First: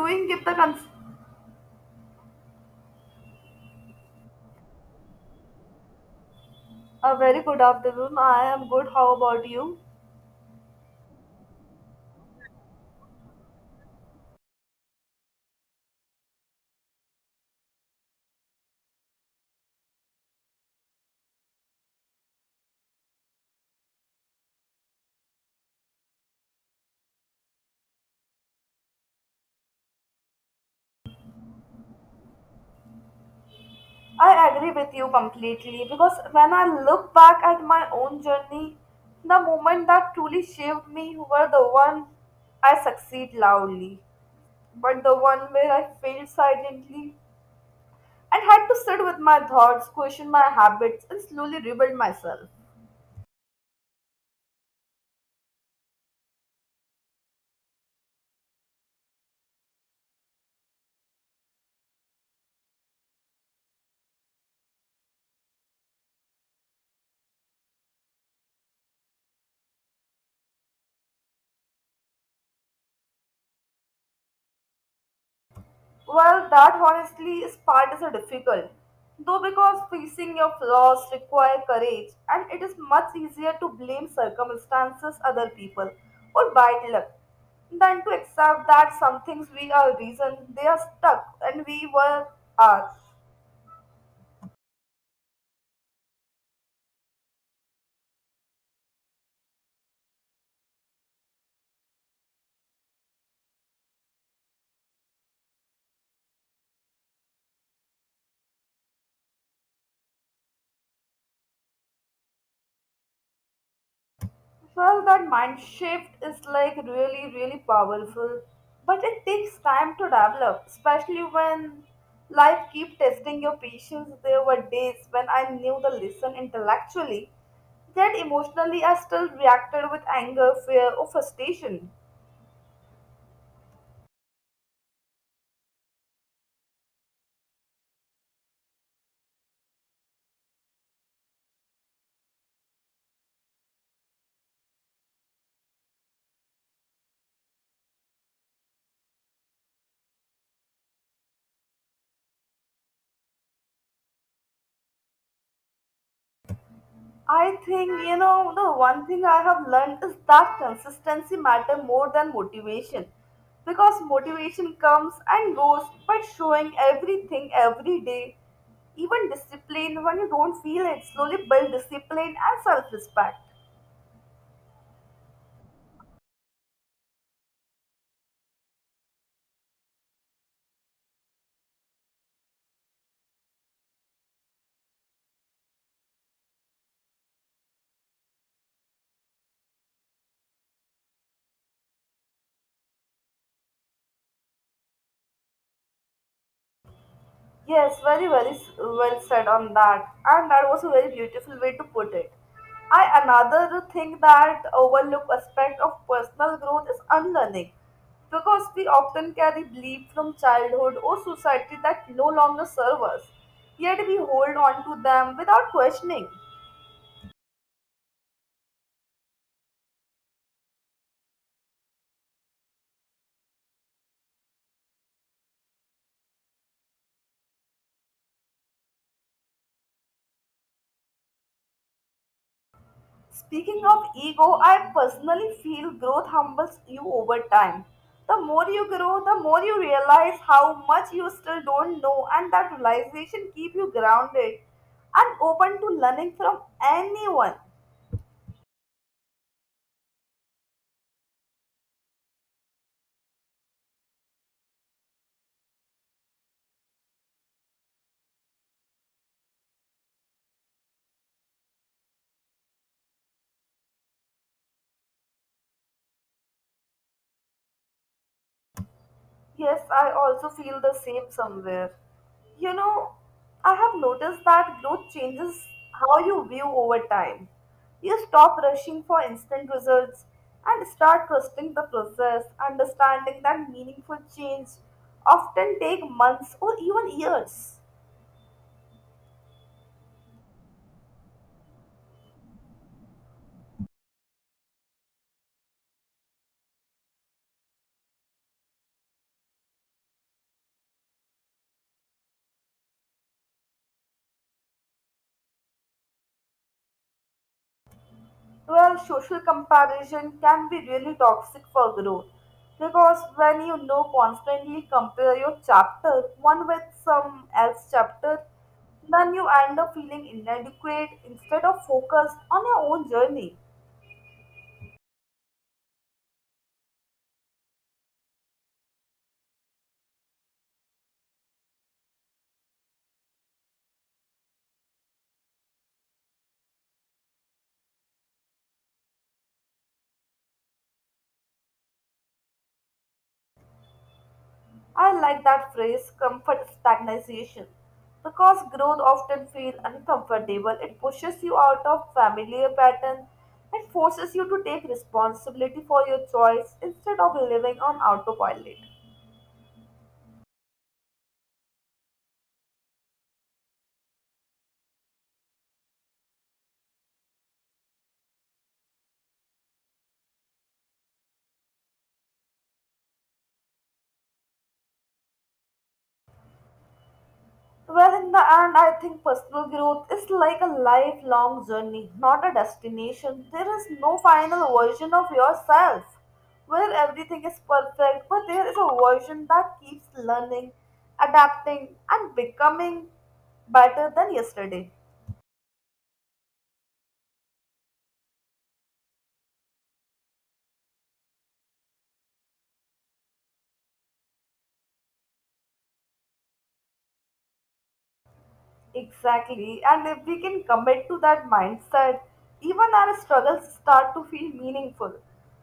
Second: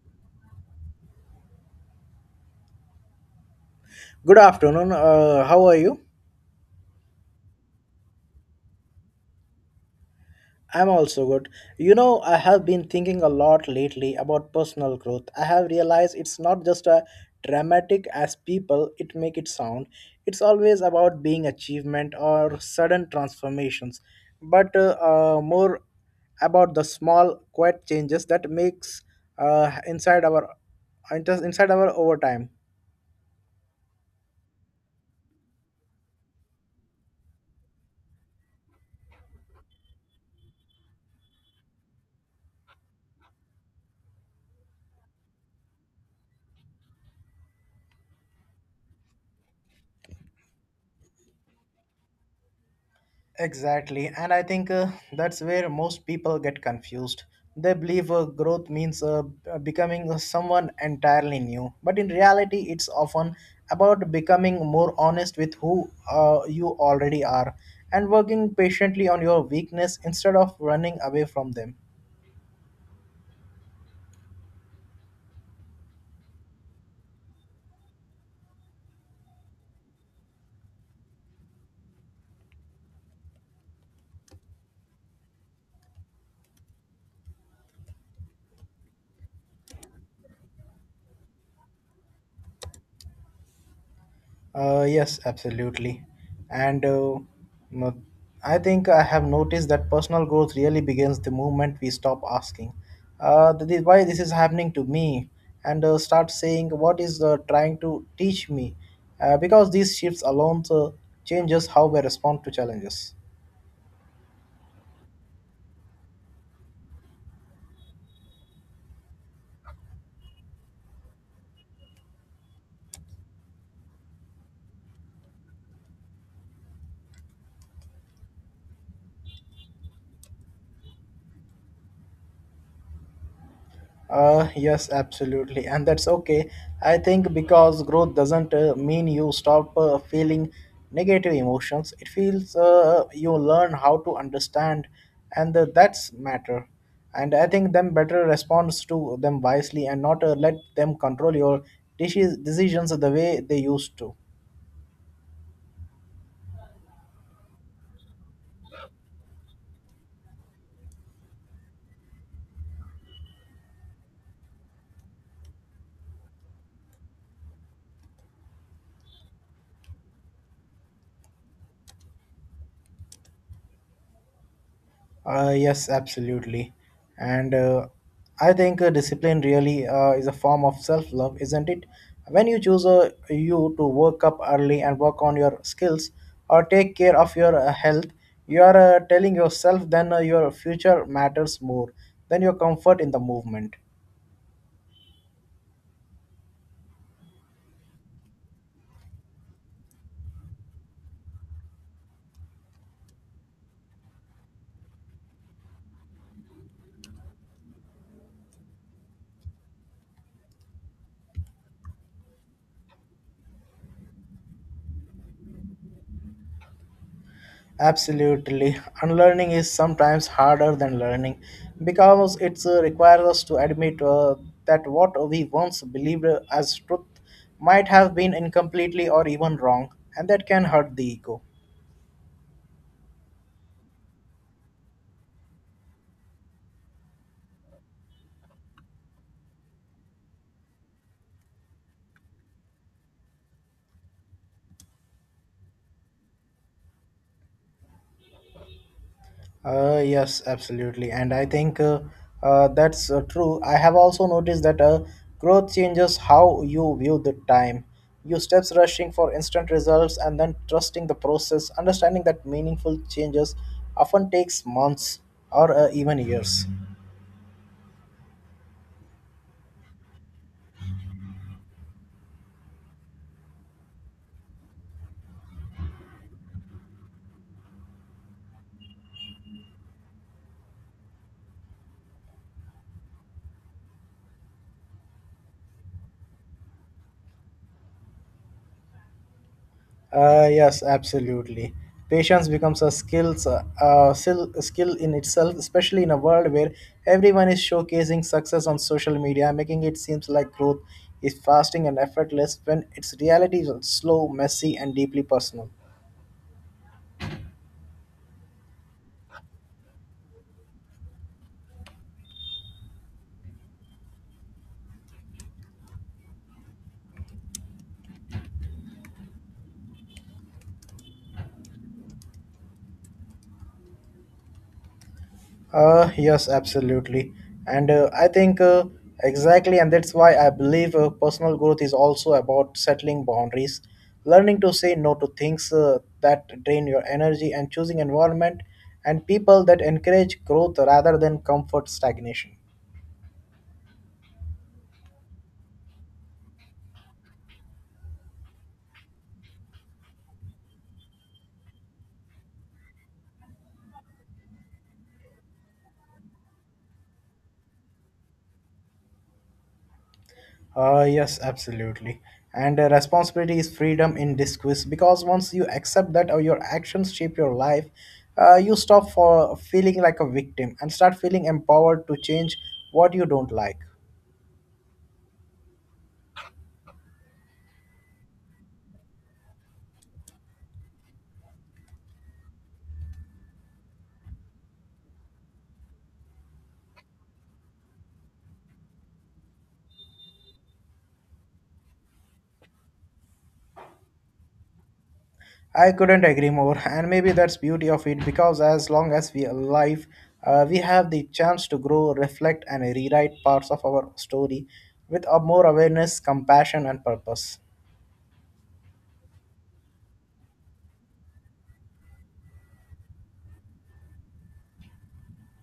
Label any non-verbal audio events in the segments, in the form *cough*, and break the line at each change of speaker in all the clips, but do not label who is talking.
Doing give the cons-
Good afternoon. How are you?
A very good afternoon. I am good. How about you?
I'm also good. You know, I have been thinking a lot lately about personal growth. I have realized it's not just a dramatic as people it make it sound. It's always about being achievement or sudden transformations, but more about the small, quiet changes that makes uh, inside our inside our over time.
I agree with you completely because when I look back at my own journey, the moment that truly shaped me were the one I succeed loudly, but the one where I failed silently and had to sit with my thoughts, question my habits, and slowly rebuild myself.
Exactly, and I think that's where most people get confused. They believe growth means becoming someone entirely new, but in reality, it's often about becoming more honest with who you already are and working patiently on your weakness instead of running away from them.
Well, that honestly is part is a difficult, though because facing your flaws require courage, and it is much easier to blame circumstances, other people, or bad luck, than to accept that some things we are reason they are stuck and we were are.
Yes, absolutely. And no- I think I have noticed that personal growth really begins the moment we stop asking, why this is happening to me, and start saying, what is trying to teach me? Because these shifts alone changes how we respond to challenges.
Well, that mind shift is like really, really powerful, but it takes time to develop, especially when life keep testing your patience. There were days when I knew the lesson intellectually, yet emotionally I still reacted with anger, fear, or frustration.
Yes, absolutely, and that's okay. I think because growth doesn't mean you stop feeling negative emotions. It feels you learn how to understand, and that's matter. And I think them better responds to them wisely and not let them control your decisions the way they used to.
I think, you know, the one thing I have learned is that consistency matter more than motivation. Because motivation comes and goes, but showing everything every day, even discipline when you don't feel it, slowly build discipline and self-respect.
Yes, absolutely. And I think discipline really is a form of self love, isn't it? When you choose you to wake up early and work on your skills or take care of your health, you are telling yourself then your future matters more than your comfort in the movement.
Yes, very, very well said on that. And that was a very beautiful way to put it. I another thing that overlooked aspect of personal growth is unlearning. Because we often carry beliefs from childhood or society that no longer serve us, yet we hold on to them without questioning.
Absolutely. Unlearning is sometimes harder than learning because it requires us to admit that what we once believed as truth might have been incompletely or even wrong, and that can hurt the ego.
Speaking of ego, I personally feel growth humbles you over time. The more you grow, the more you realize how much you still don't know, and that realization keep you grounded and open to learning from anyone.
Yes, absolutely. And I think that's true. I have also noticed that growth changes how you view the time. You steps rushing for instant results and then trusting the process, understanding that meaningful changes often takes months or even years.
Yes, I also feel the same somewhere. You know, I have noticed that growth changes how you view over time. You stop rushing for instant results and start trusting the process, understanding that meaningful change often take months or even years.
Yes, absolutely. Patience becomes a skills, skill in itself, especially in a world where everyone is showcasing success on social media, making it seems like growth is fasting and effortless when its reality is slow, messy, and deeply personal.
Well, social comparison can be really toxic for growth because when you know constantly compare your chapter one with some else chapter, then you end up feeling inadequate instead of focused on your own journey.
Yes, absolutely. And I think Exactly, and that's why I believe personal growth is also about settling boundaries, learning to say no to things that drain your energy, and choosing environment and people that encourage growth rather than comfort stagnation.
I like that phrase, comfort stagnation, because growth often feels uncomfortable. It pushes you out of familiar pattern and forces you to take responsibility for your choice instead of living on autopilot.
Yes, absolutely. And Responsibility is freedom in disguise because once you accept that your actions shape your life, you stop for feeling like a victim and start feeling empowered to change what you don't like.
Well, in the end, I think personal growth is like a lifelong journey, not a destination. There is no final version of yourself where everything is perfect, but there is a version that keeps learning, adapting, and becoming better than yesterday.
I couldn't agree more, *laughs* and maybe that's beauty of it because as long as we are alive, we have the chance to grow, reflect, and rewrite parts of our story with a more awareness, compassion, and purpose.
Exactly. And if we can commit to that mindset, even our struggles start to feel meaningful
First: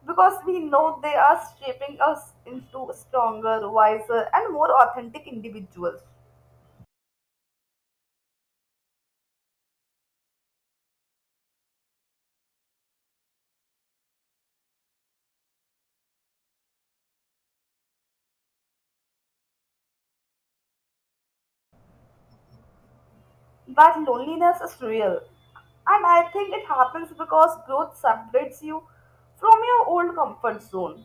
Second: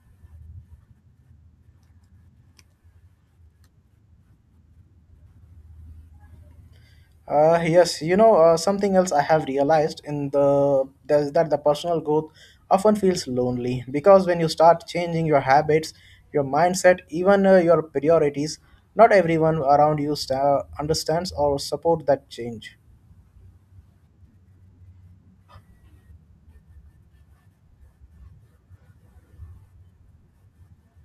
because we know they are shaping us into stronger, wiser, and more authentic individuals.
Yes, you know, something else I have realized in the there's that the personal growth often feels lonely because when you start changing your habits, your mindset, even your priorities, not everyone around you sta understands or support that change.
That loneliness is real. And I think it happens because growth separates you from your old comfort zone,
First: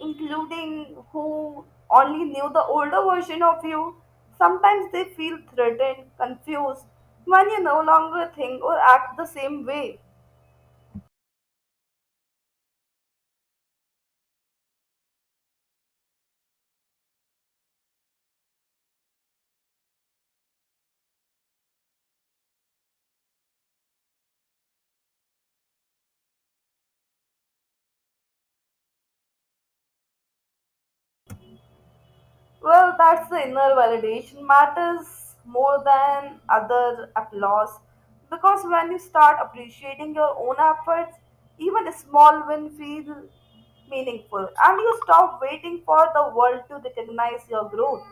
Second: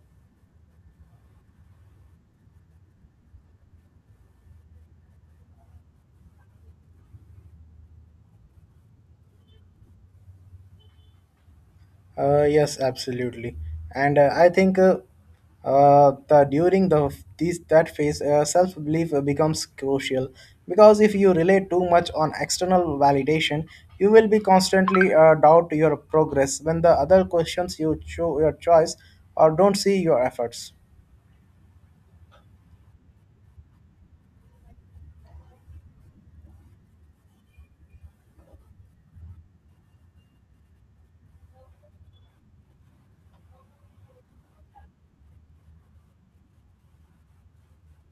including who only knew the older version of you. Sometimes they feel threatened, confused when you no longer think or act the same way.
Yes, absolutely. And I think the during the these that phase, self belief becomes crucial because if you rely too much on external validation, you will be constantly doubt your progress when the other questions you show your choice or don't see your efforts.
Well, that's the inner validation matters more than other applause because when you start appreciating your own efforts, even a small win feels meaningful and you stop waiting for the world to recognize your growth.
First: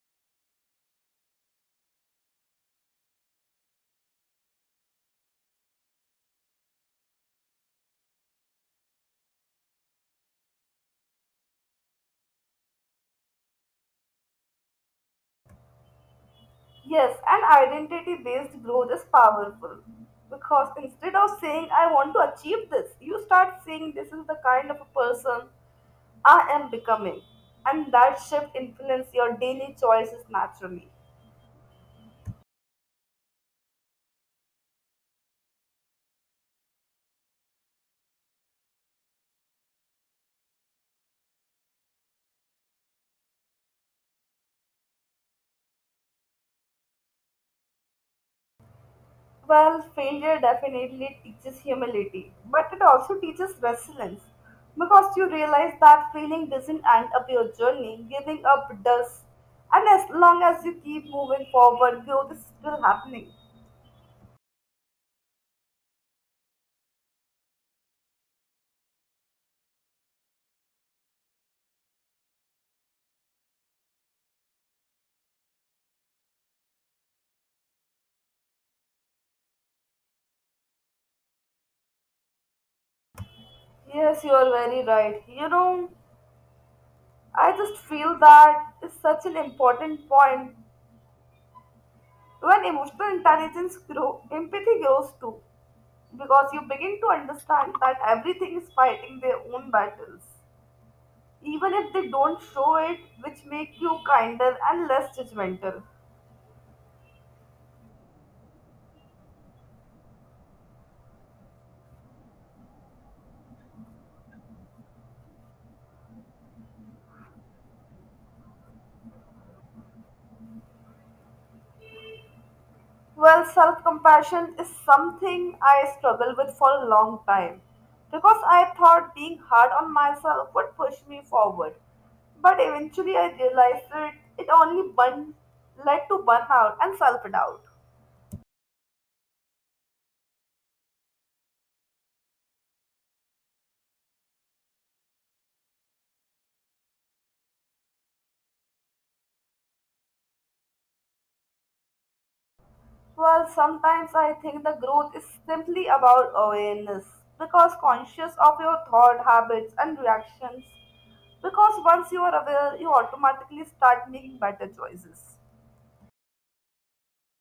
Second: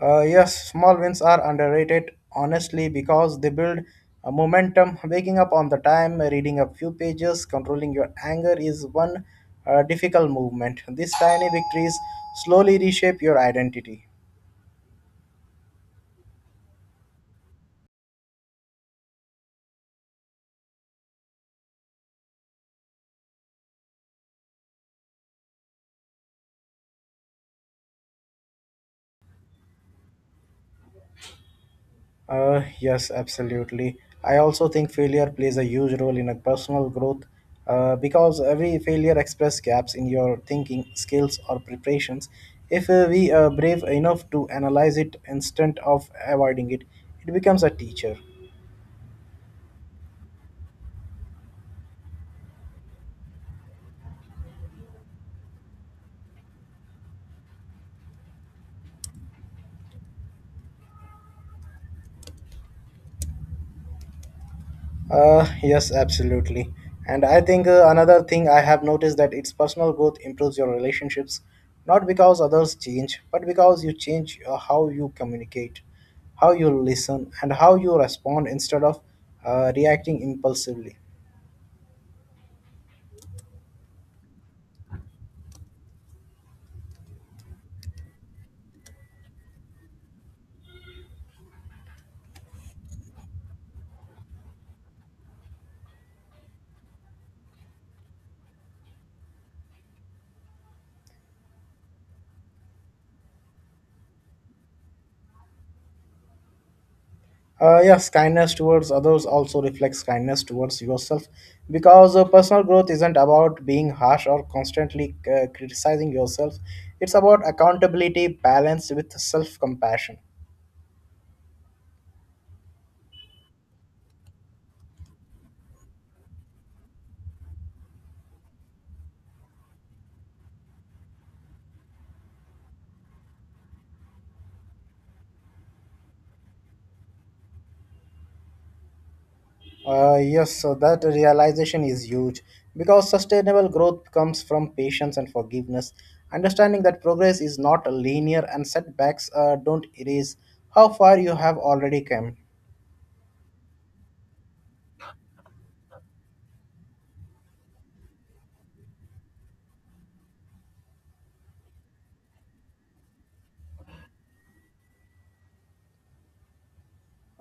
Yes, small wins are underrated, honestly, because they build a momentum. Waking up on the time, reading a few pages, controlling your anger is one difficult movement. These tiny victories slowly reshape your identity.
Yes, and identity based growth is powerful because instead of saying, I want to achieve this, you start saying, This is the kind of a person I am becoming. And that shift influences your daily choices naturally.
Yes, absolutely. I also think failure plays a huge role in a personal growth because every failure expresses gaps in your thinking, skills, or preparations. If we are brave enough to analyze it instead of avoiding it, it becomes a teacher.
Well, failure definitely teaches humility, but it also teaches resilience because you realize that failing doesn't end up your journey, giving up does. And as long as you keep moving forward, growth is still happening.
Yes, absolutely. And I think another thing I have noticed that it's personal growth improves your relationships, not because others change, but because you change how you communicate, how you listen, and how you respond instead of reacting impulsively.
Yes, you are very right. You know, I just feel that is such an important point. When emotional intelligence grow, empathy grows too, because you begin to understand that everything is fighting their own battles, even if they don't show it, which make you kinder and less judgmental.
Yes, kindness towards others also reflects kindness towards yourself because personal growth isn't about being harsh or constantly criticizing yourself. It's about accountability balanced with self compassion.
Well, self compassion is something I struggled with for a long time because I thought being hard on myself would push me forward. But eventually, I realized that it only led to burnout and self doubt.
Yes, so that realization is huge because sustainable growth comes from patience and forgiveness. Understanding that progress is not linear and setbacks don't erase how far you have already come.
Well, sometimes I think the growth is simply about awareness because conscious of your thought habits and reactions. Because once you are aware, you automatically start making better choices.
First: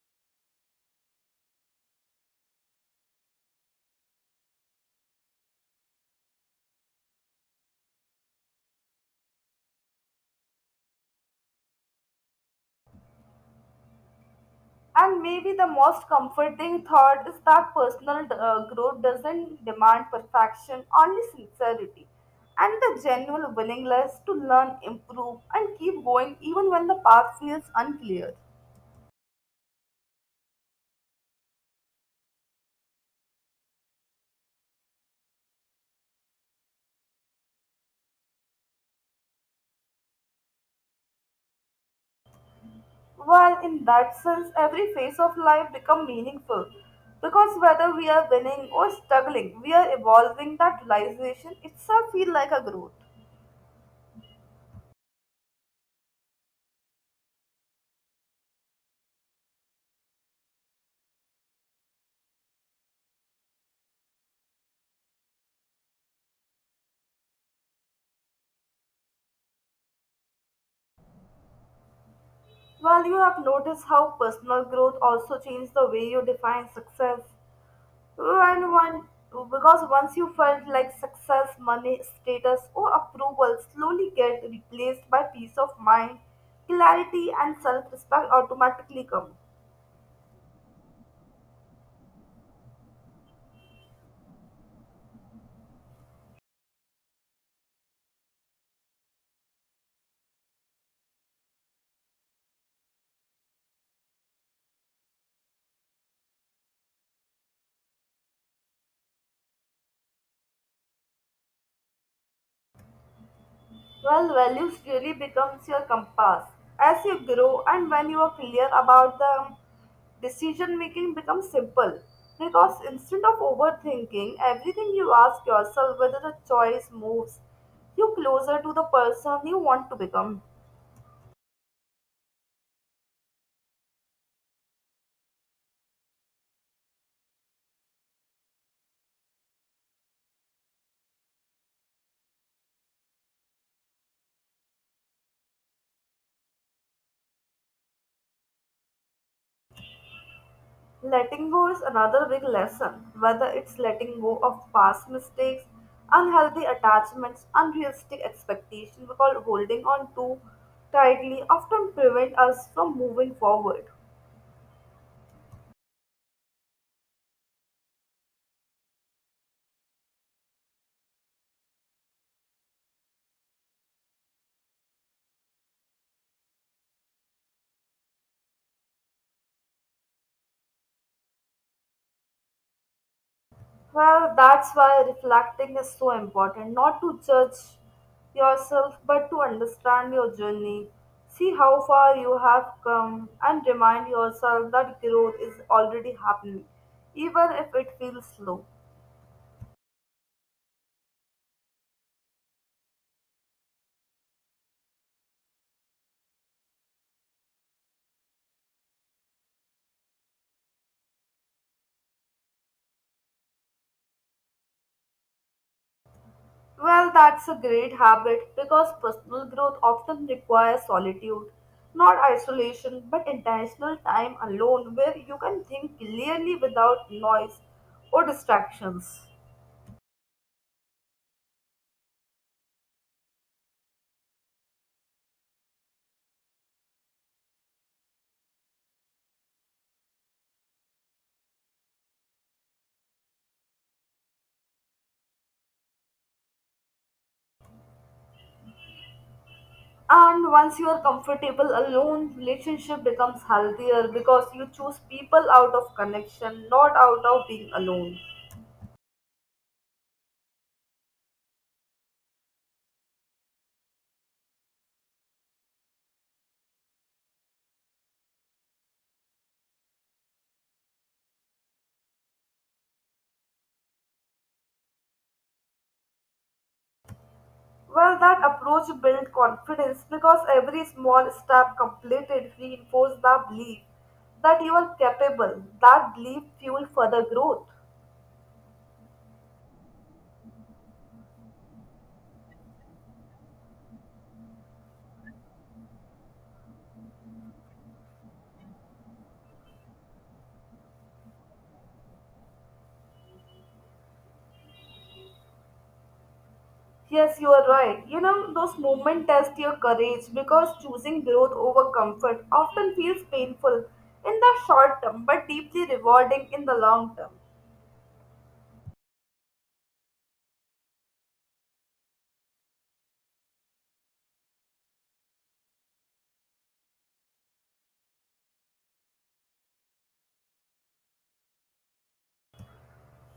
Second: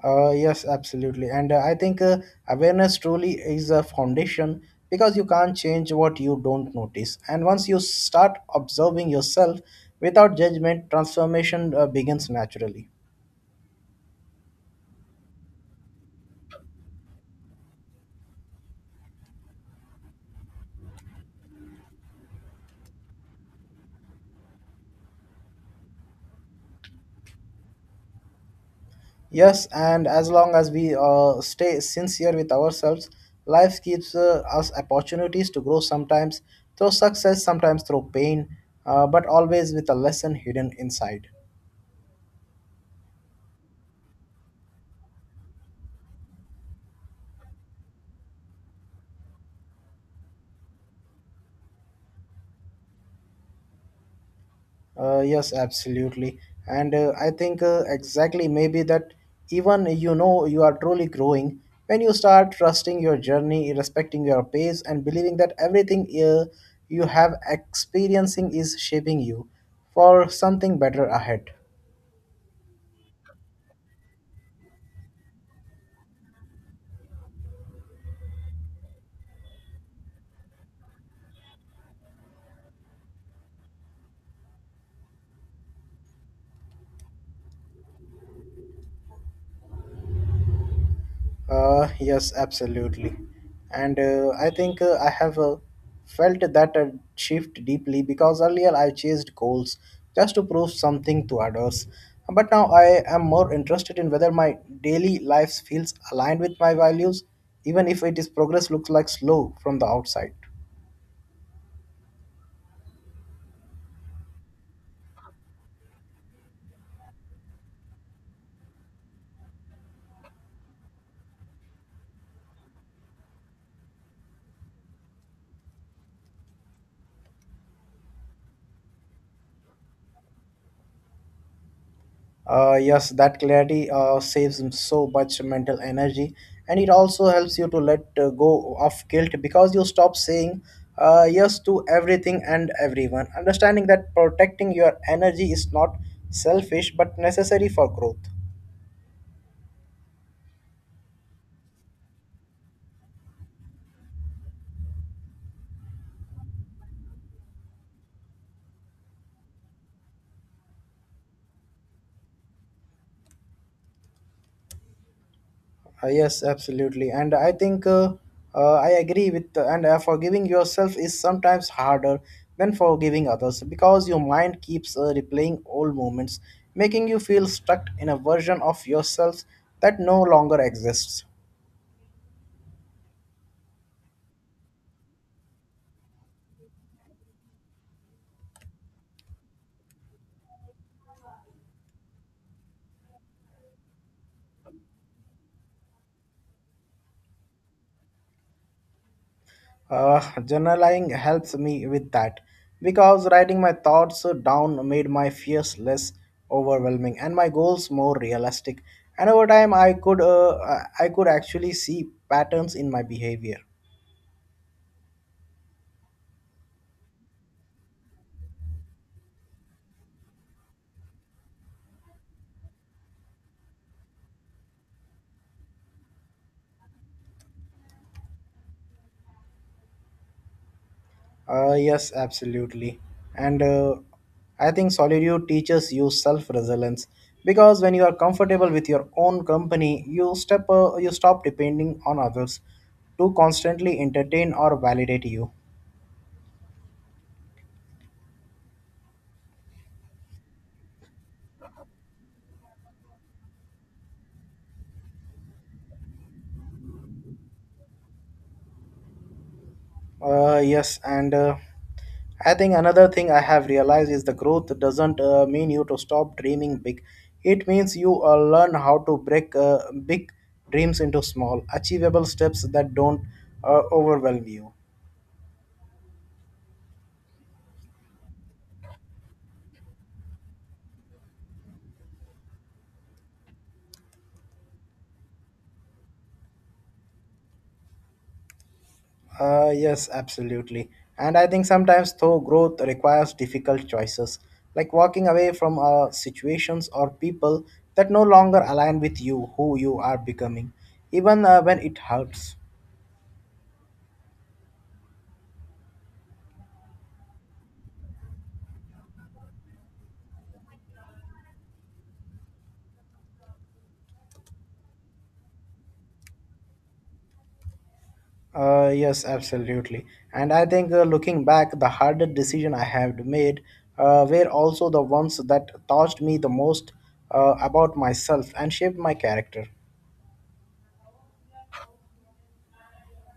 Yes, absolutely. And I think Awareness truly is a foundation because you can't change what you don't notice. And once you start observing yourself without judgment, transformation begins naturally.
And maybe the most comforting thought is that personal growth doesn't demand perfection, only sincerity and the genuine willingness to learn, improve, and keep going even when the path feels unclear.
Yes, and as long as we stay sincere with ourselves, life gives us opportunities to grow sometimes through success, sometimes through pain, but always with a lesson hidden inside.
Well, in that sense, every phase of life becomes meaningful because whether we are winning or struggling, we are evolving. That realization itself feels like a growth.
Yes, absolutely. And I think Exactly maybe that even you know you are truly growing when you start trusting your journey, respecting your pace, and believing that everything you have experiencing is shaping you for something better ahead.
Well, you have noticed how personal growth also changes the way you define success. And one because once you felt like success, money, status, or approval slowly get replaced by peace of mind, clarity, and self-respect automatically come.
Yes, absolutely. And I think I have felt that shift deeply because earlier I chased goals just to prove something to others. But now I am more interested in whether my daily life feels aligned with my values, even if it is progress looks like slow from the outside.
Well, values really becomes your compass as you grow, and when you are clear about them, decision making becomes simple because instead of overthinking everything you ask yourself whether a choice moves you closer to the person you want to become.
Yes, that clarity saves so much mental energy, and it also helps you to let go of guilt because you stop saying yes to everything and everyone. Understanding that protecting your energy is not selfish but necessary for growth.
Letting go is another big lesson, whether it's letting go of past mistakes, unhealthy attachments, unrealistic expectations, because holding on too tightly often prevent us from moving forward.
Yes, absolutely. And I agree with, and forgiving yourself is sometimes harder than forgiving others because your mind keeps replaying old moments, making you feel stuck in a version of yourself that no longer exists.
Well, that's why reflecting is so important, not to judge yourself, but to understand your journey. See how far you have come and remind yourself that growth is already happening, even if it feels slow.
Journaling helps me with that because writing my thoughts down made my fears less overwhelming and my goals more realistic. And over time, I could actually see patterns in my behavior.
Well, that's a great habit because personal growth often requires solitude, not isolation, but intentional time alone where you can think clearly without noise or distractions.
Yes, absolutely. And I think solitude teaches you self resilience because when you are comfortable with your own company, you stop depending on others to constantly entertain or validate you.
And once you are comfortable alone, relationship becomes healthier because you choose people out of connection, not out of being alone.
Yes, and I think another thing I have realized is the growth doesn't mean you to stop dreaming big. It means you learn how to break big dreams into small, achievable steps that don't overwhelm you.
Well, that approach built confidence because every small step completed reinforced the belief that you are capable. That belief fueled further growth.
Yes, absolutely. And I think sometimes, though, growth requires difficult choices, like walking away from situations or people that no longer align with you, who you are becoming, even when it hurts.
Yes, you are right. You know, those moments test your courage because choosing growth over comfort often feels painful in the short term but deeply rewarding in the long term.
Yes, absolutely. And I think looking back, the hardest decision I have made were also the ones that taught me the most about myself and shaped my character.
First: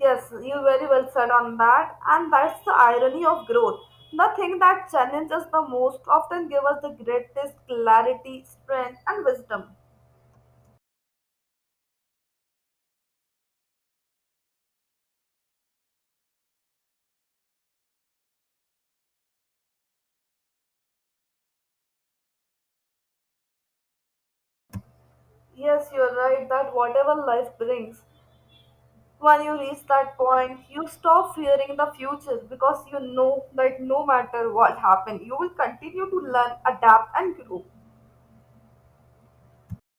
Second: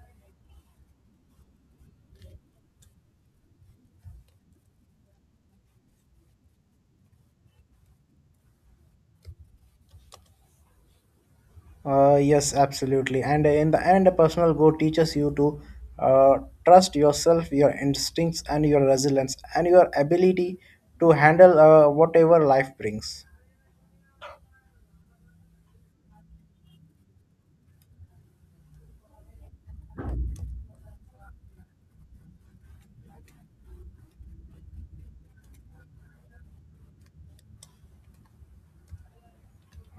Yes, you very well said on that, and that's the irony of growth. The thing that challenges the most often gives us the greatest clarity, strength, and wisdom.
Yes, absolutely. And in the end, a personal growth teaches you to uh, trust yourself, your instincts, and your resilience, and your ability to handle whatever life brings.
Yes, you're right that whatever life brings, when you reach that point, you stop fearing the future because you know that no matter what happens, you will continue to learn, adapt, and grow.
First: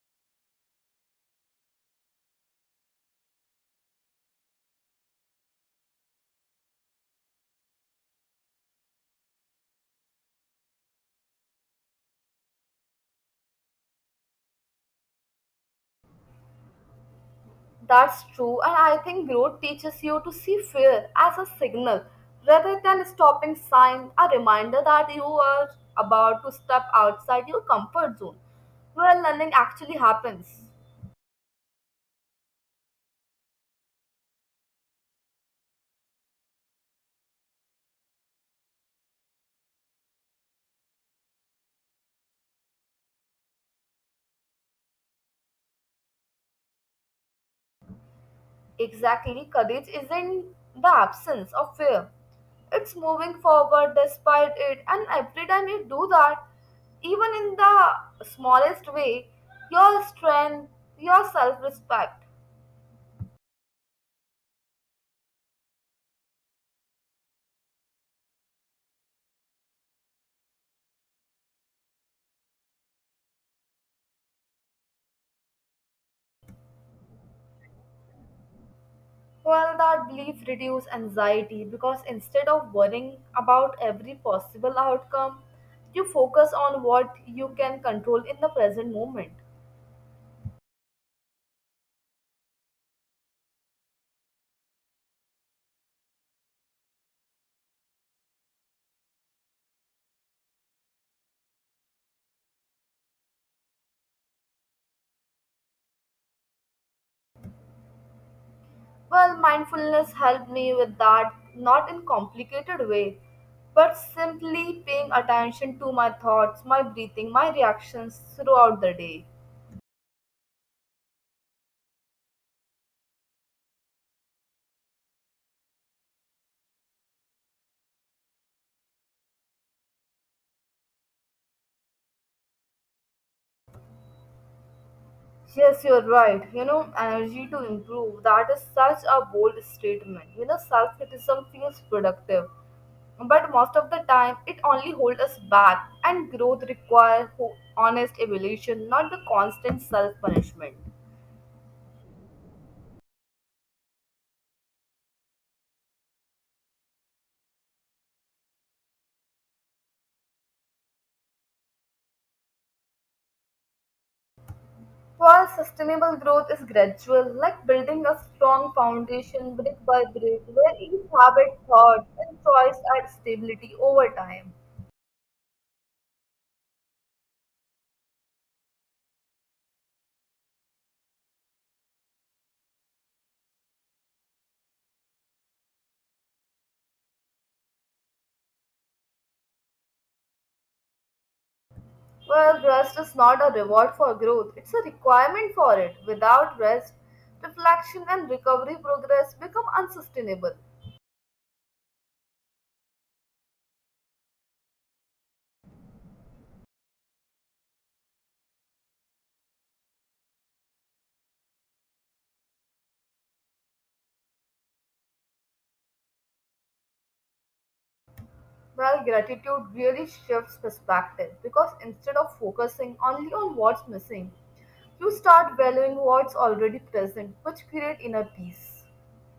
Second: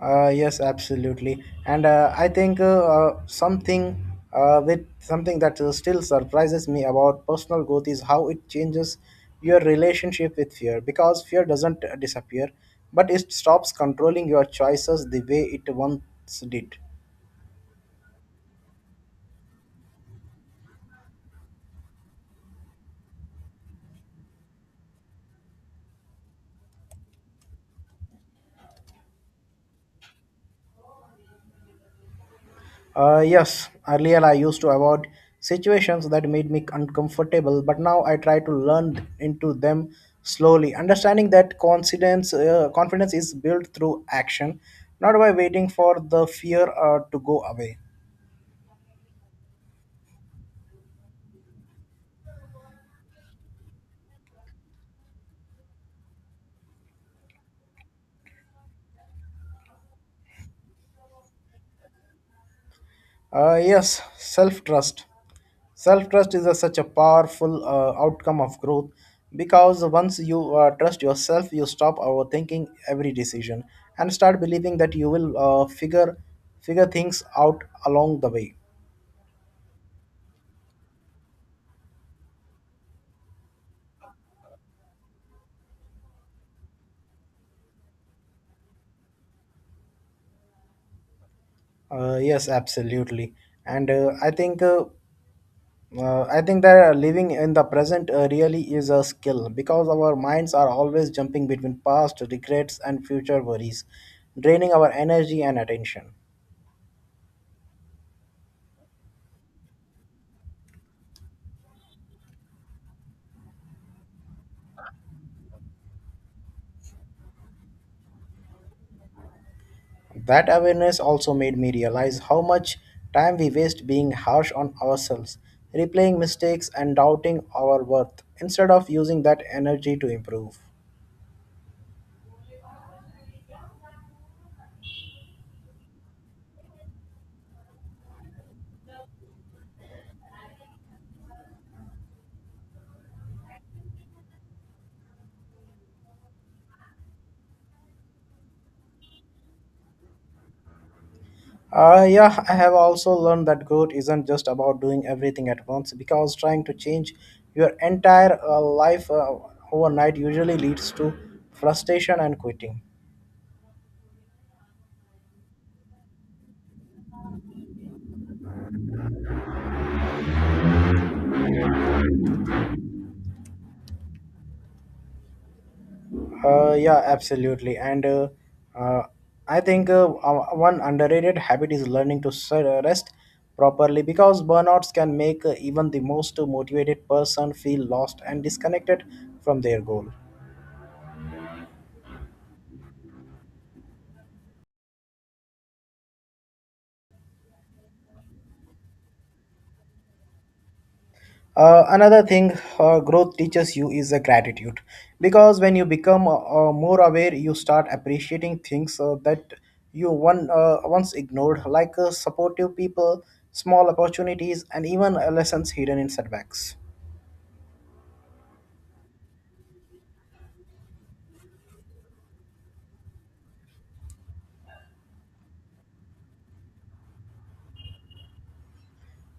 Yes, absolutely. And I think something with something that still surprises me about personal growth is how it changes your relationship with fear because fear doesn't disappear, but it stops controlling your choices the way it once did.
That's true, and I think growth teaches you to see fear as a signal rather than a stopping sign, a reminder that you are about to step outside your comfort zone, where learning actually happens.
Yes, earlier I used to avoid situations that made me uncomfortable, but now I try to learn into them slowly, understanding that confidence is built through action, not by waiting for the fear to go away.
Exactly, courage isn't the absence of fear, it's moving forward despite it, and every time you do that, even in the smallest way, your strength, your self respect.
Yes, self trust. Self trust is a, such a powerful outcome of growth because once you trust yourself, you stop overthinking every decision and start believing that you will figure figure things out along the way.
Well, that belief reduces anxiety because instead of worrying about every possible outcome, you focus on what you can control in the present moment.
Yes, absolutely. And I think that living in the present really is a skill because our minds are always jumping between past regrets and future worries, draining our energy and attention.
Well, mindfulness helped me with that, not in complicated way, but simply paying attention to my thoughts, my breathing, my reactions throughout the day.
That awareness also made me realize how much time we waste being harsh on ourselves, replaying mistakes, and doubting our worth instead of using that energy to improve.
Yes, you're right. You know, energy to improve. That is such a bold statement. You know, self criticism feels productive, but most of the time it only holds us back, and growth requires honest evaluation, not the constant self punishment.
Yeah, I have also learned that growth isn't just about doing everything at once because trying to change your entire life overnight usually leads to frustration and quitting.
While sustainable growth is gradual, like building a strong foundation brick by brick, where each habit, thought, and choice adds stability over time.
Yeah, absolutely. And uh, I think one underrated habit is learning to rest properly because burnouts can make even the most motivated person feel lost and disconnected from their goal.
Well, rest is not a reward for growth, it's a requirement for it. Without rest, reflection and recovery progress become unsustainable.
Another thing growth teaches you is a gratitude because when you become more aware, you start appreciating things that you once ignored, like supportive people, small opportunities, and even lessons hidden in setbacks.
Well, gratitude really shifts perspective because instead of focusing only on what's missing, you start valuing what's already present, which create inner peace.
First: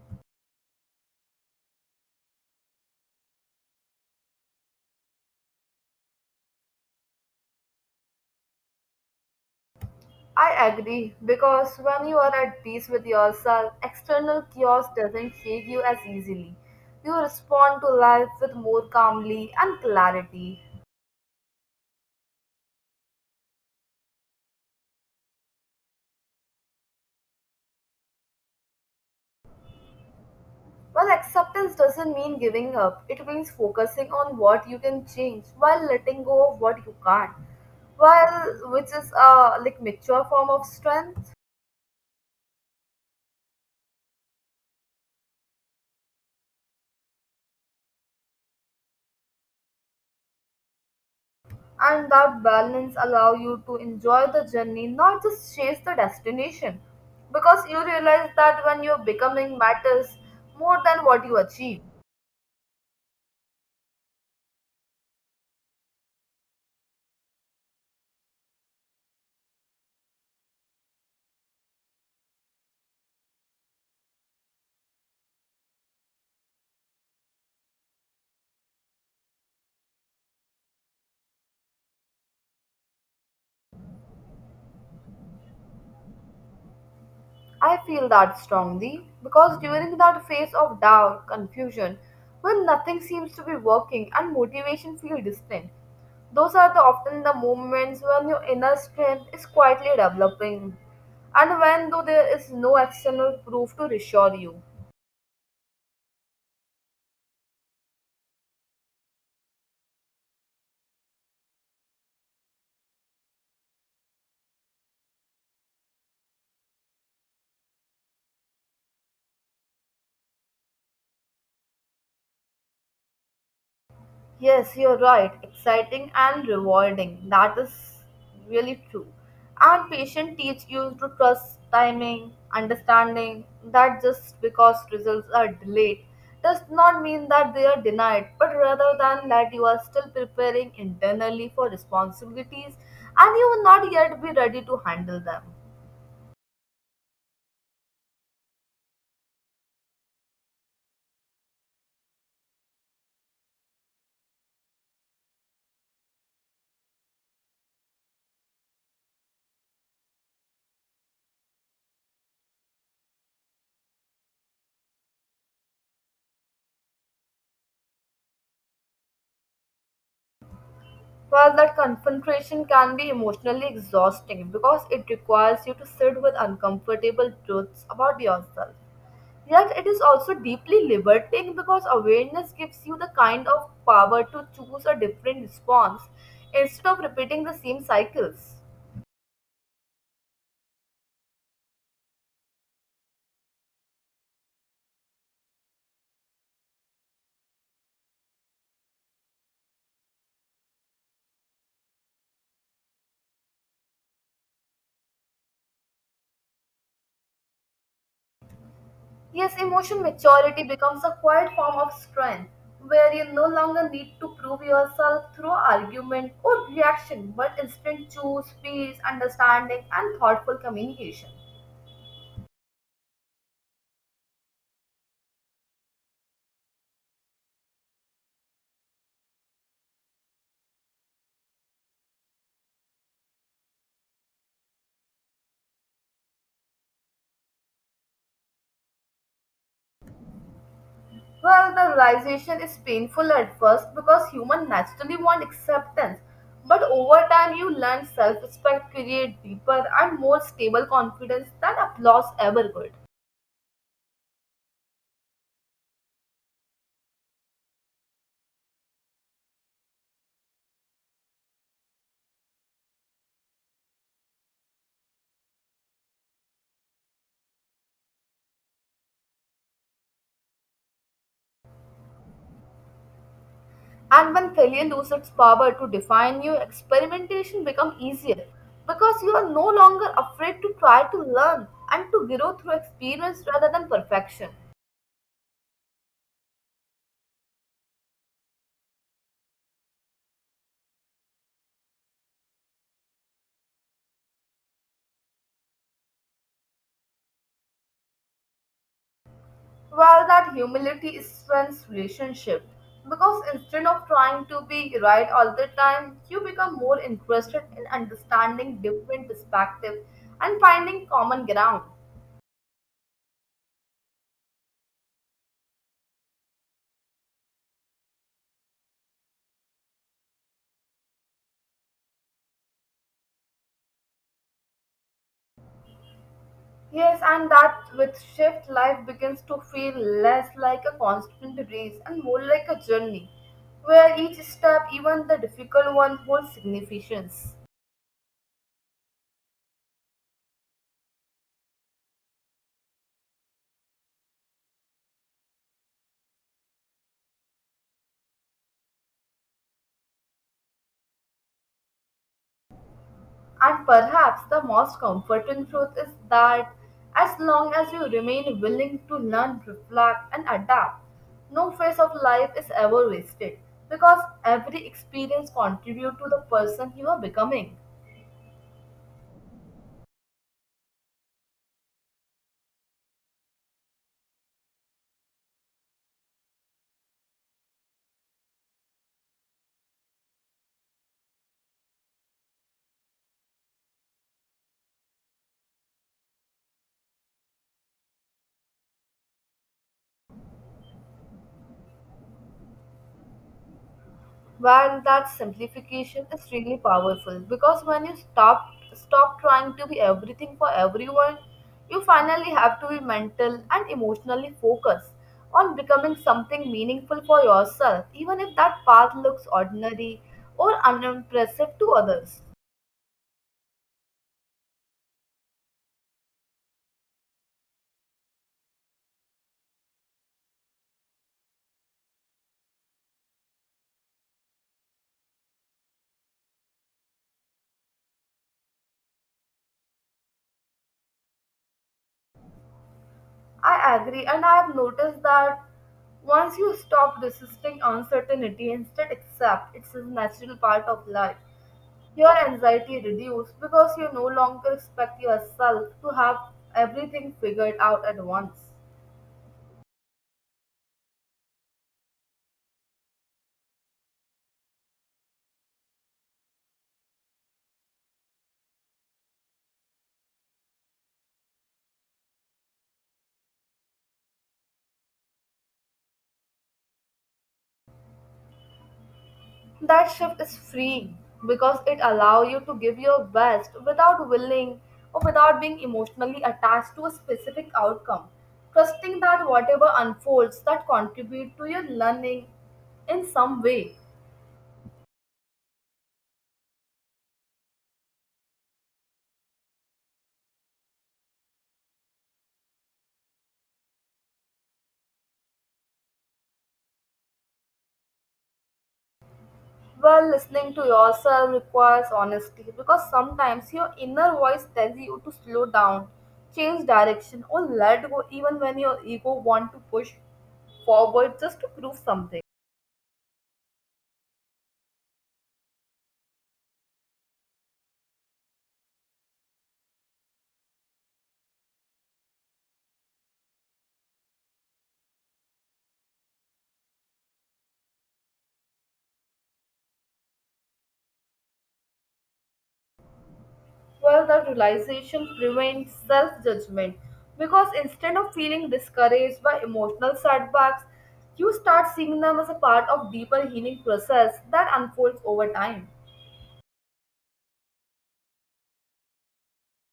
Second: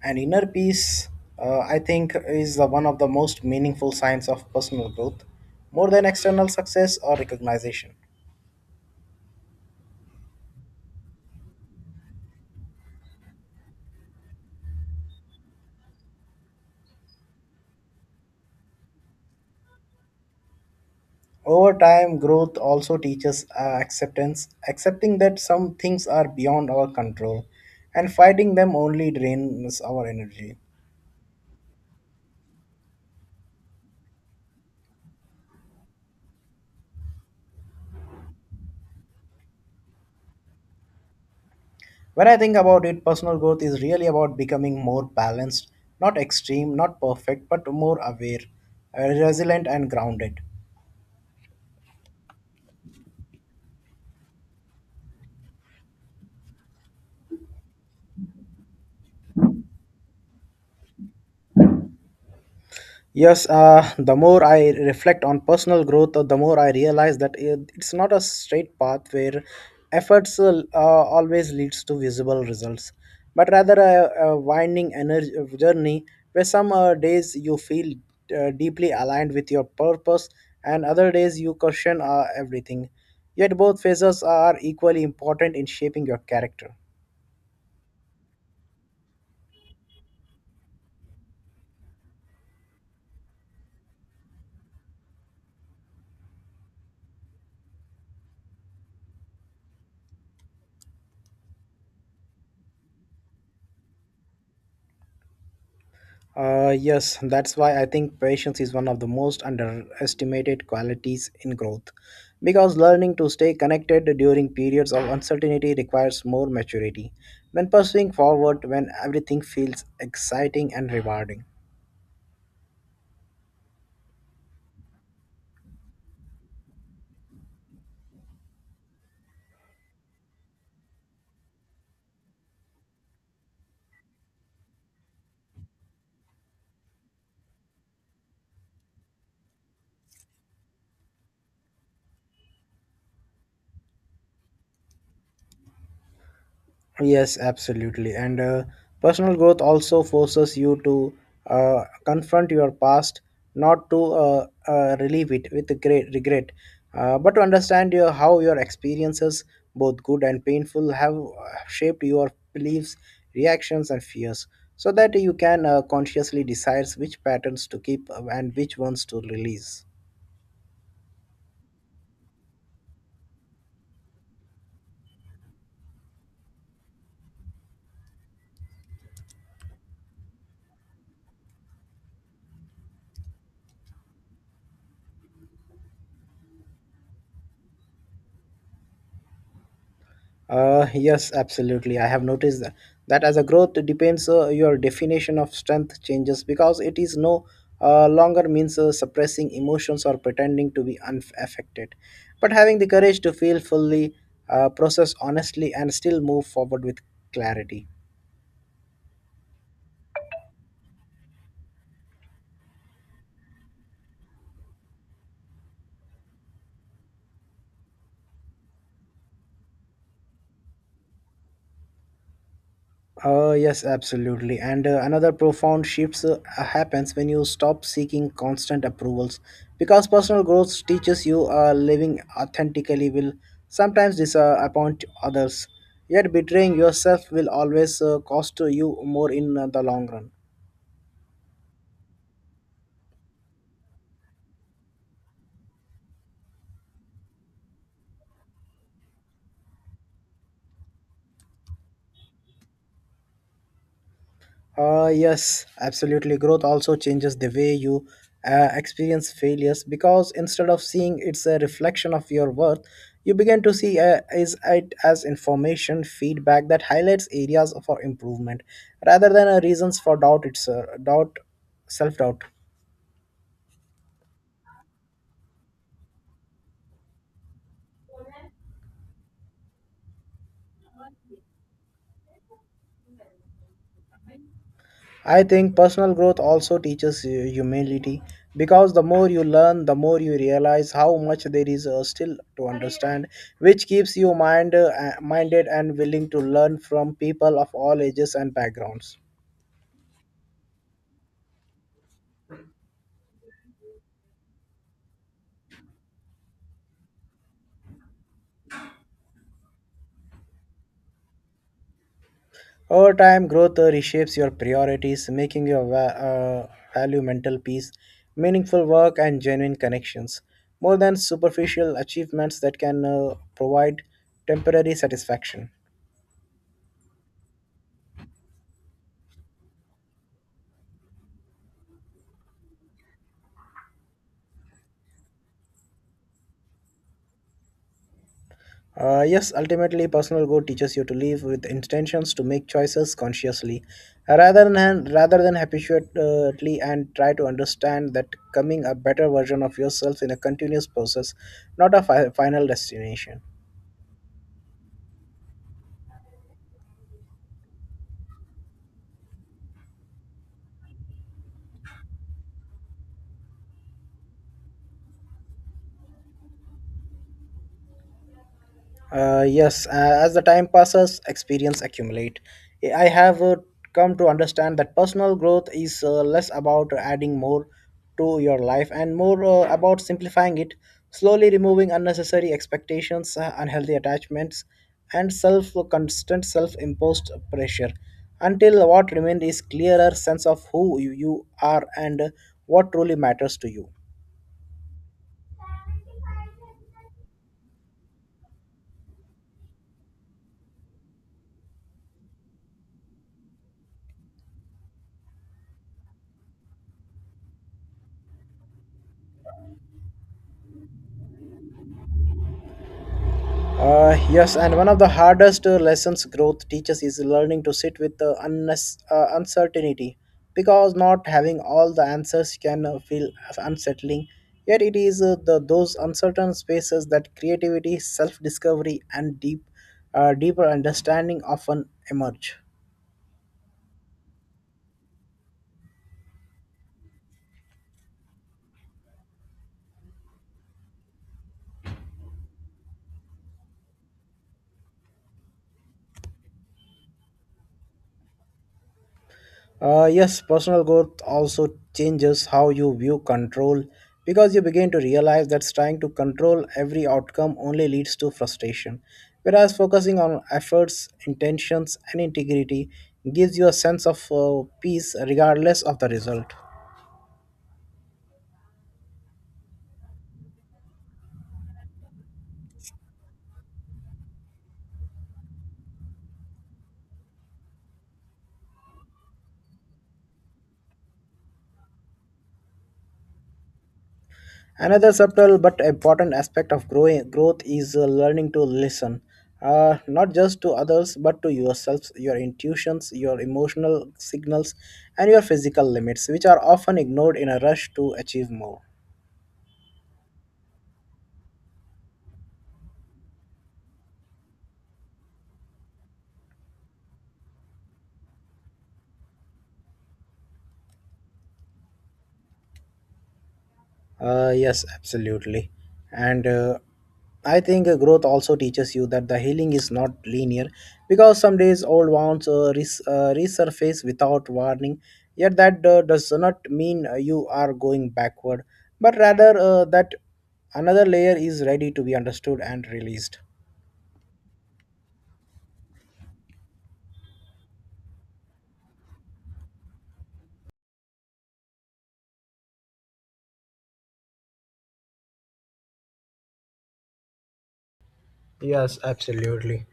And inner peace I think is the one of the most meaningful signs of personal growth, more than external success or recognition.
I agree because when you are at peace with yourself, external chaos doesn't shake you as easily. You respond to life with more calmly and clarity.
Over time growth also teaches acceptance, accepting that some things are beyond our control and fighting them only drains our energy.
Well, acceptance doesn't mean giving up. It means focusing on what you can change while letting go of what you can't. Well, which is a like mature form of strength,
When I think about it, personal growth is really about becoming more balanced, not extreme, not perfect, but more aware, resilient, and grounded.
and that balance allow you to enjoy the journey, not just chase the destination, because you realize that when your becoming matters more than what you achieve.
Yes, the more I reflect on personal growth, the more I realize that it's not a straight path where efforts always leads to visible results, but rather a winding energy journey where some days you feel deeply aligned with your purpose and other days you question everything. Yet both phases are equally important in shaping your character.
I feel that strongly because during that phase of doubt, confusion, when nothing seems to be working and motivation feels distant, those are the, often the moments when your inner strength is quietly developing and when though there is no external proof to reassure you.
Yes, that's why I think patience is one of the most underestimated qualities in growth, because learning to stay connected during periods of uncertainty requires more maturity than pursuing forward when everything feels exciting and rewarding.
Yes, you're right. Exciting and rewarding. That is really true. And patient teach you to trust timing, understanding that just because results are delayed does not mean that they are denied, but rather than that you are still preparing internally for responsibilities and you will not yet be ready to handle them.
Yes, absolutely. And personal growth also forces you to confront your past, not to relieve it with great regret, but to understand your, how your experiences, both good and painful, have shaped your beliefs, reactions, and fears, so that you can consciously decide which patterns to keep and which ones to release.
Well, that confrontation can be emotionally exhausting because it requires you to sit with uncomfortable truths about yourself. Yet, it is also deeply liberating because awareness gives you the kind of power to choose a different response instead of repeating the same cycles.
Yes, absolutely. I have noticed that, that as a growth depends your definition of strength changes because it is no longer means suppressing emotions or pretending to be unaffected, but having the courage to feel fully, process honestly, and still move forward with clarity.
Yes, emotion maturity becomes a quiet form of strength where you no longer need to prove yourself through argument or reaction but instead choose peace, understanding, and thoughtful communication.
Yes, absolutely. And another profound shift happens when you stop seeking constant approvals because personal growth teaches you living authentically will sometimes disappoint others, yet betraying yourself will always cost you more in the long run.
Well, the realization is painful at first because humans naturally want acceptance. But over time, you learn self respect, create deeper and more stable confidence than applause ever could.
Yes, absolutely. Growth also changes the way you experience failures because instead of seeing it's a reflection of your worth, you begin to see is it as information feedback that highlights areas for improvement rather than reasons for doubt. It's doubt, self doubt.
And when failure loses its power to define you, experimentation becomes easier because you are no longer afraid to try to learn and to grow through experience rather than perfection.
I think personal growth also teaches you humility because the more you learn, the more you realize how much there is still to understand, which keeps you minded and willing to learn from people of all ages and backgrounds.
Well, that humility strengthens relationship because instead of trying to be right all the time, you become more interested in understanding different perspectives and finding common ground.
Over time, growth reshapes your priorities, making your value mental peace, meaningful work, and genuine connections more than superficial achievements that can provide temporary satisfaction.
Yes, and that with shift, life begins to feel less like a constant race and more like a journey, where each step, even the difficult one, holds significance.
Yes, ultimately, personal growth teaches you to live with intentions, to make choices consciously, rather than habitually, and try to understand that coming a better version of yourself in a continuous process, not a final destination.
And perhaps the most comforting truth is that as long as you remain willing to learn, reflect, and adapt, no phase of life is ever wasted because every experience contributes to the person you are becoming.
Yes, as the time passes, experience accumulate. I have come to understand that personal growth is less about adding more to your life and more about simplifying it, slowly removing unnecessary expectations, unhealthy attachments, and self constant self-imposed pressure, until what remains is clearer sense of who you are and what truly matters to you.
Well, that simplification is really powerful because when you stop trying to be everything for everyone, you finally have to be mental and emotionally focused on becoming something meaningful for yourself, even if that path looks ordinary or unimpressive to others.
Yes, and one of the hardest lessons growth teaches is learning to sit with uncertainty because not having all the answers can feel as unsettling. Yet, it is those uncertain spaces that creativity, self discovery, and deeper understanding often emerge.
I agree, and I have noticed that once you stop resisting uncertainty, instead accept it's a natural part of life. Your anxiety reduces because you no longer expect yourself to have everything figured out at once.
Yes, personal growth also changes how you view control because you begin to realize that trying to control every outcome only leads to frustration, whereas focusing on efforts, intentions, and integrity gives you a sense of peace regardless of the result.
That shift is freeing because it allows you to give your best without willing or without being emotionally attached to a specific outcome. Trusting that whatever unfolds that contribute to your learning in some way.
Another subtle but important aspect of growth is learning to listen, not just to others but to yourselves, your intuitions, your emotional signals, and your physical limits, which are often ignored in a rush to achieve more.
Well, listening to yourself requires honesty because sometimes your inner voice tells you to slow down, change direction, or let go even when your ego wants to push forward just to prove something.
Yes, absolutely. And I think growth also teaches you that the healing is not linear because some days old wounds resurface without warning. Yet that does not mean you are going backward, but rather that another layer is ready to be understood and released.
Well, that realization prevents self judgment because instead of feeling discouraged by emotional setbacks, you start seeing them as a part of deeper healing process that unfolds over time.
Yes, absolutely.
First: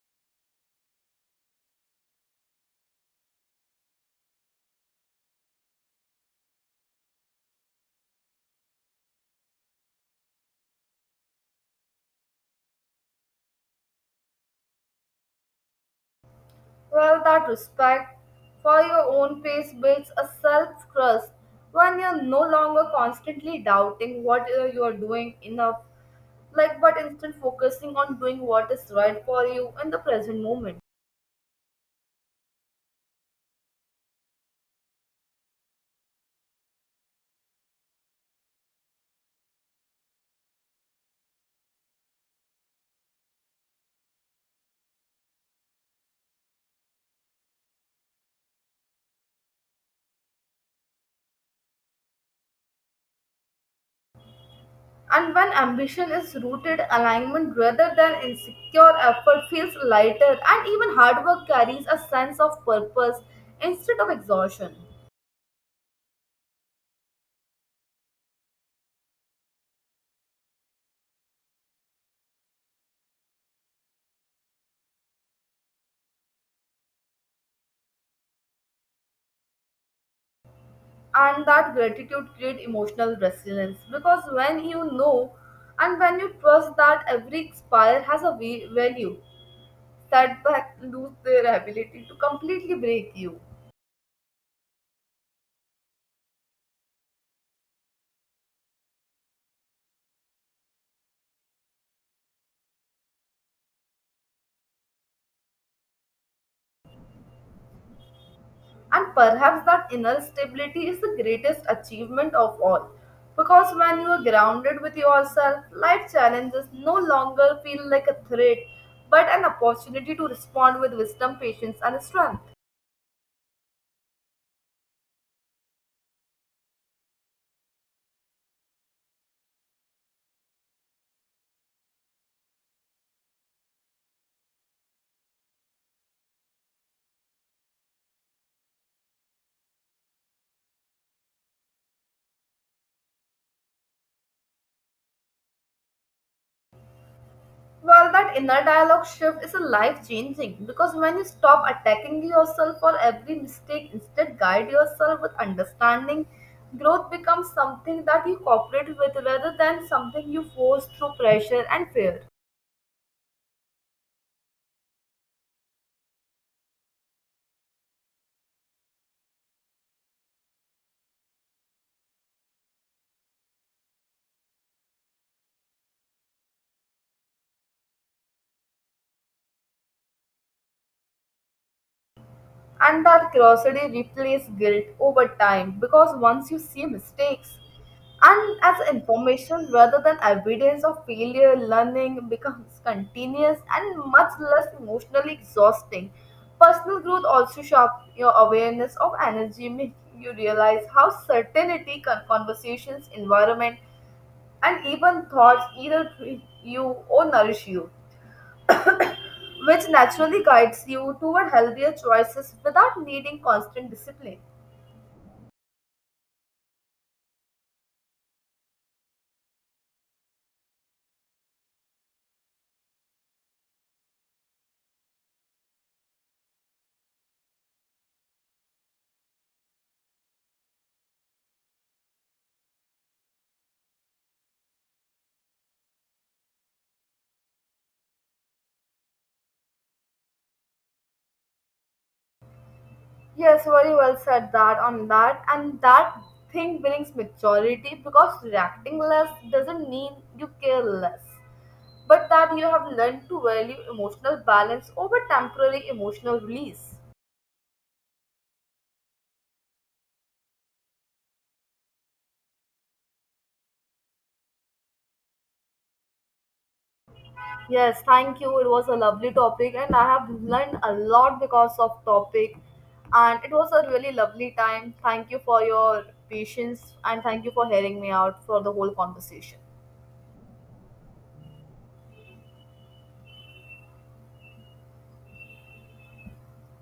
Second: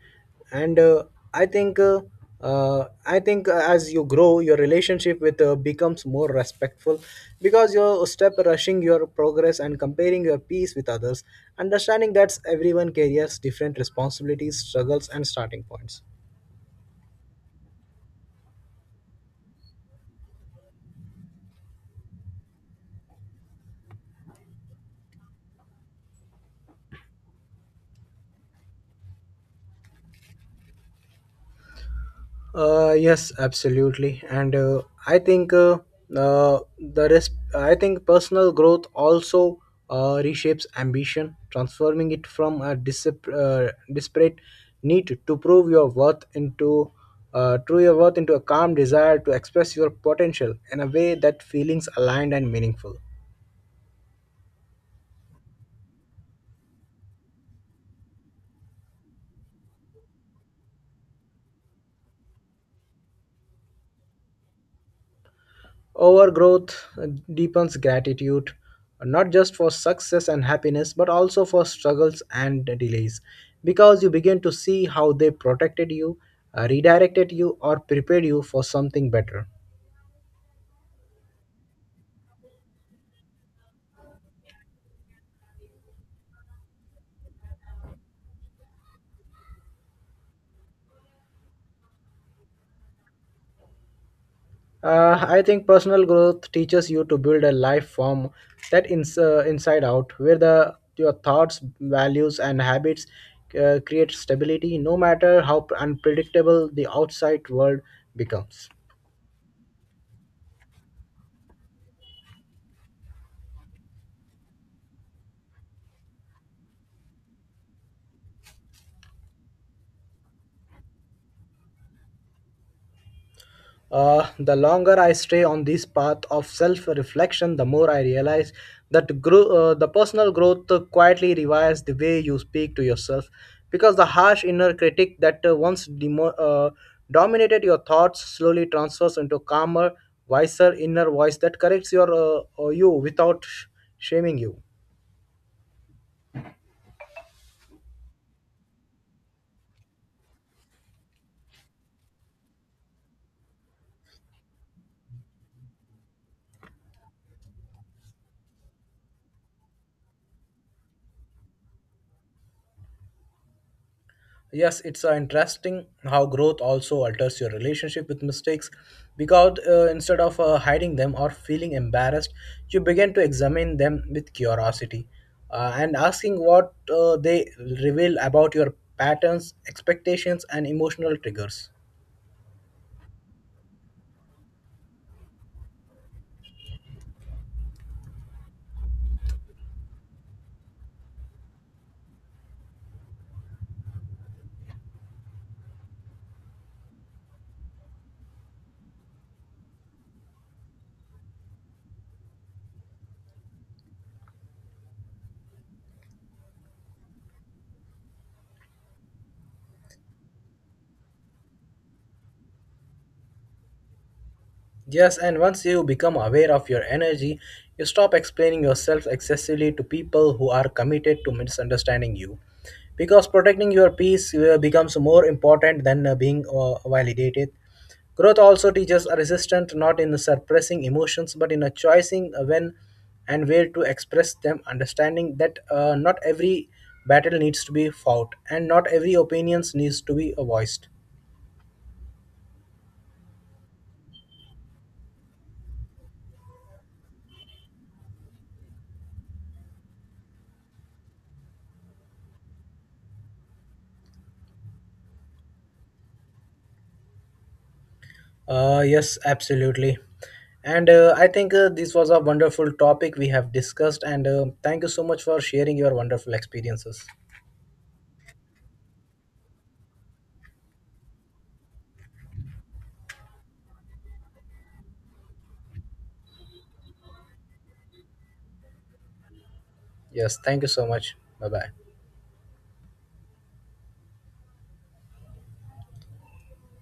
And I think uh, I think as you grow, your relationship with becomes more respectful because you stop rushing your progress and comparing your peace with others, understanding that everyone carries different responsibilities, struggles, and starting points.
Well, that respect for your own pace builds a self trust when you're no longer constantly doubting what you are doing enough, like but instead focusing on doing what is right for you in the present moment.
Yes, absolutely, and I think personal growth also reshapes ambition, transforming it from a disparate need to prove your worth into true your worth into a calm desire to express your potential in a way that feelings aligned and meaningful.
And when ambition is rooted alignment rather than insecure effort feels lighter and even hard work carries a sense of purpose instead of exhaustion.
Overgrowth deepens gratitude, not just for success and happiness, but also for struggles and delays, because you begin to see how they protected you, redirected you, or prepared you for something better.
And that gratitude creates emotional resilience because when you know and when you trust that every spire has a value, setback lose their ability to completely break you.
I think personal growth teaches you to build a life form that inside out, where the your thoughts, values, and habits create stability, no matter how unpredictable the outside world becomes.
And perhaps that inner stability is the greatest achievement of all because when you are grounded with yourself, life challenges no longer feel like a threat but an opportunity to respond with wisdom, patience, and strength.
The longer I stay on this path of self-reflection, the more I realize that the personal growth quietly revives the way you speak to yourself, because the harsh inner critic that once demo- dominated your thoughts slowly transfers into calmer, wiser inner voice that corrects your you without shaming you.
Well, that inner dialogue shift is a life changing because when you stop attacking yourself for every mistake, instead guide yourself with understanding, growth becomes something that you cooperate with rather than something you force through pressure and fear.
Yes, it's interesting how growth also alters your relationship with mistakes because instead of hiding them or feeling embarrassed, you begin to examine them with curiosity and asking what they reveal about your patterns, expectations, and emotional triggers.
And that curiosity replaces guilt over time because once you see mistakes and as information rather than evidence of failure, learning becomes continuous and much less emotionally exhausting. Personal growth also sharp your awareness of energy, making you realize how certainty, conversations, environment, and even thoughts either treat you or nourish you, which naturally guides you toward healthier choices without needing constant discipline.
Yes, and once you become aware of your energy, you stop explaining yourself excessively to people who are committed to misunderstanding you, because protecting your peace becomes more important than being validated. Growth also teaches a resistance, not in suppressing emotions but in a choosing when and where to express them, understanding that not every battle needs to be fought and not every opinion needs to be voiced.
Yes, very well said that on that, and that thing brings maturity because reacting less doesn't mean you care less, but that you have learned to value emotional balance over temporary emotional release.
Yes, absolutely. And I think this was a wonderful topic we have discussed. And thank you so much for sharing your wonderful experiences.
Yes, thank you. It was a lovely topic, and I have learned a lot because of topic, and it was a really lovely time. Thank you for your patience, and thank you for hearing me out for the whole conversation.
Yes, thank you so much. Bye bye.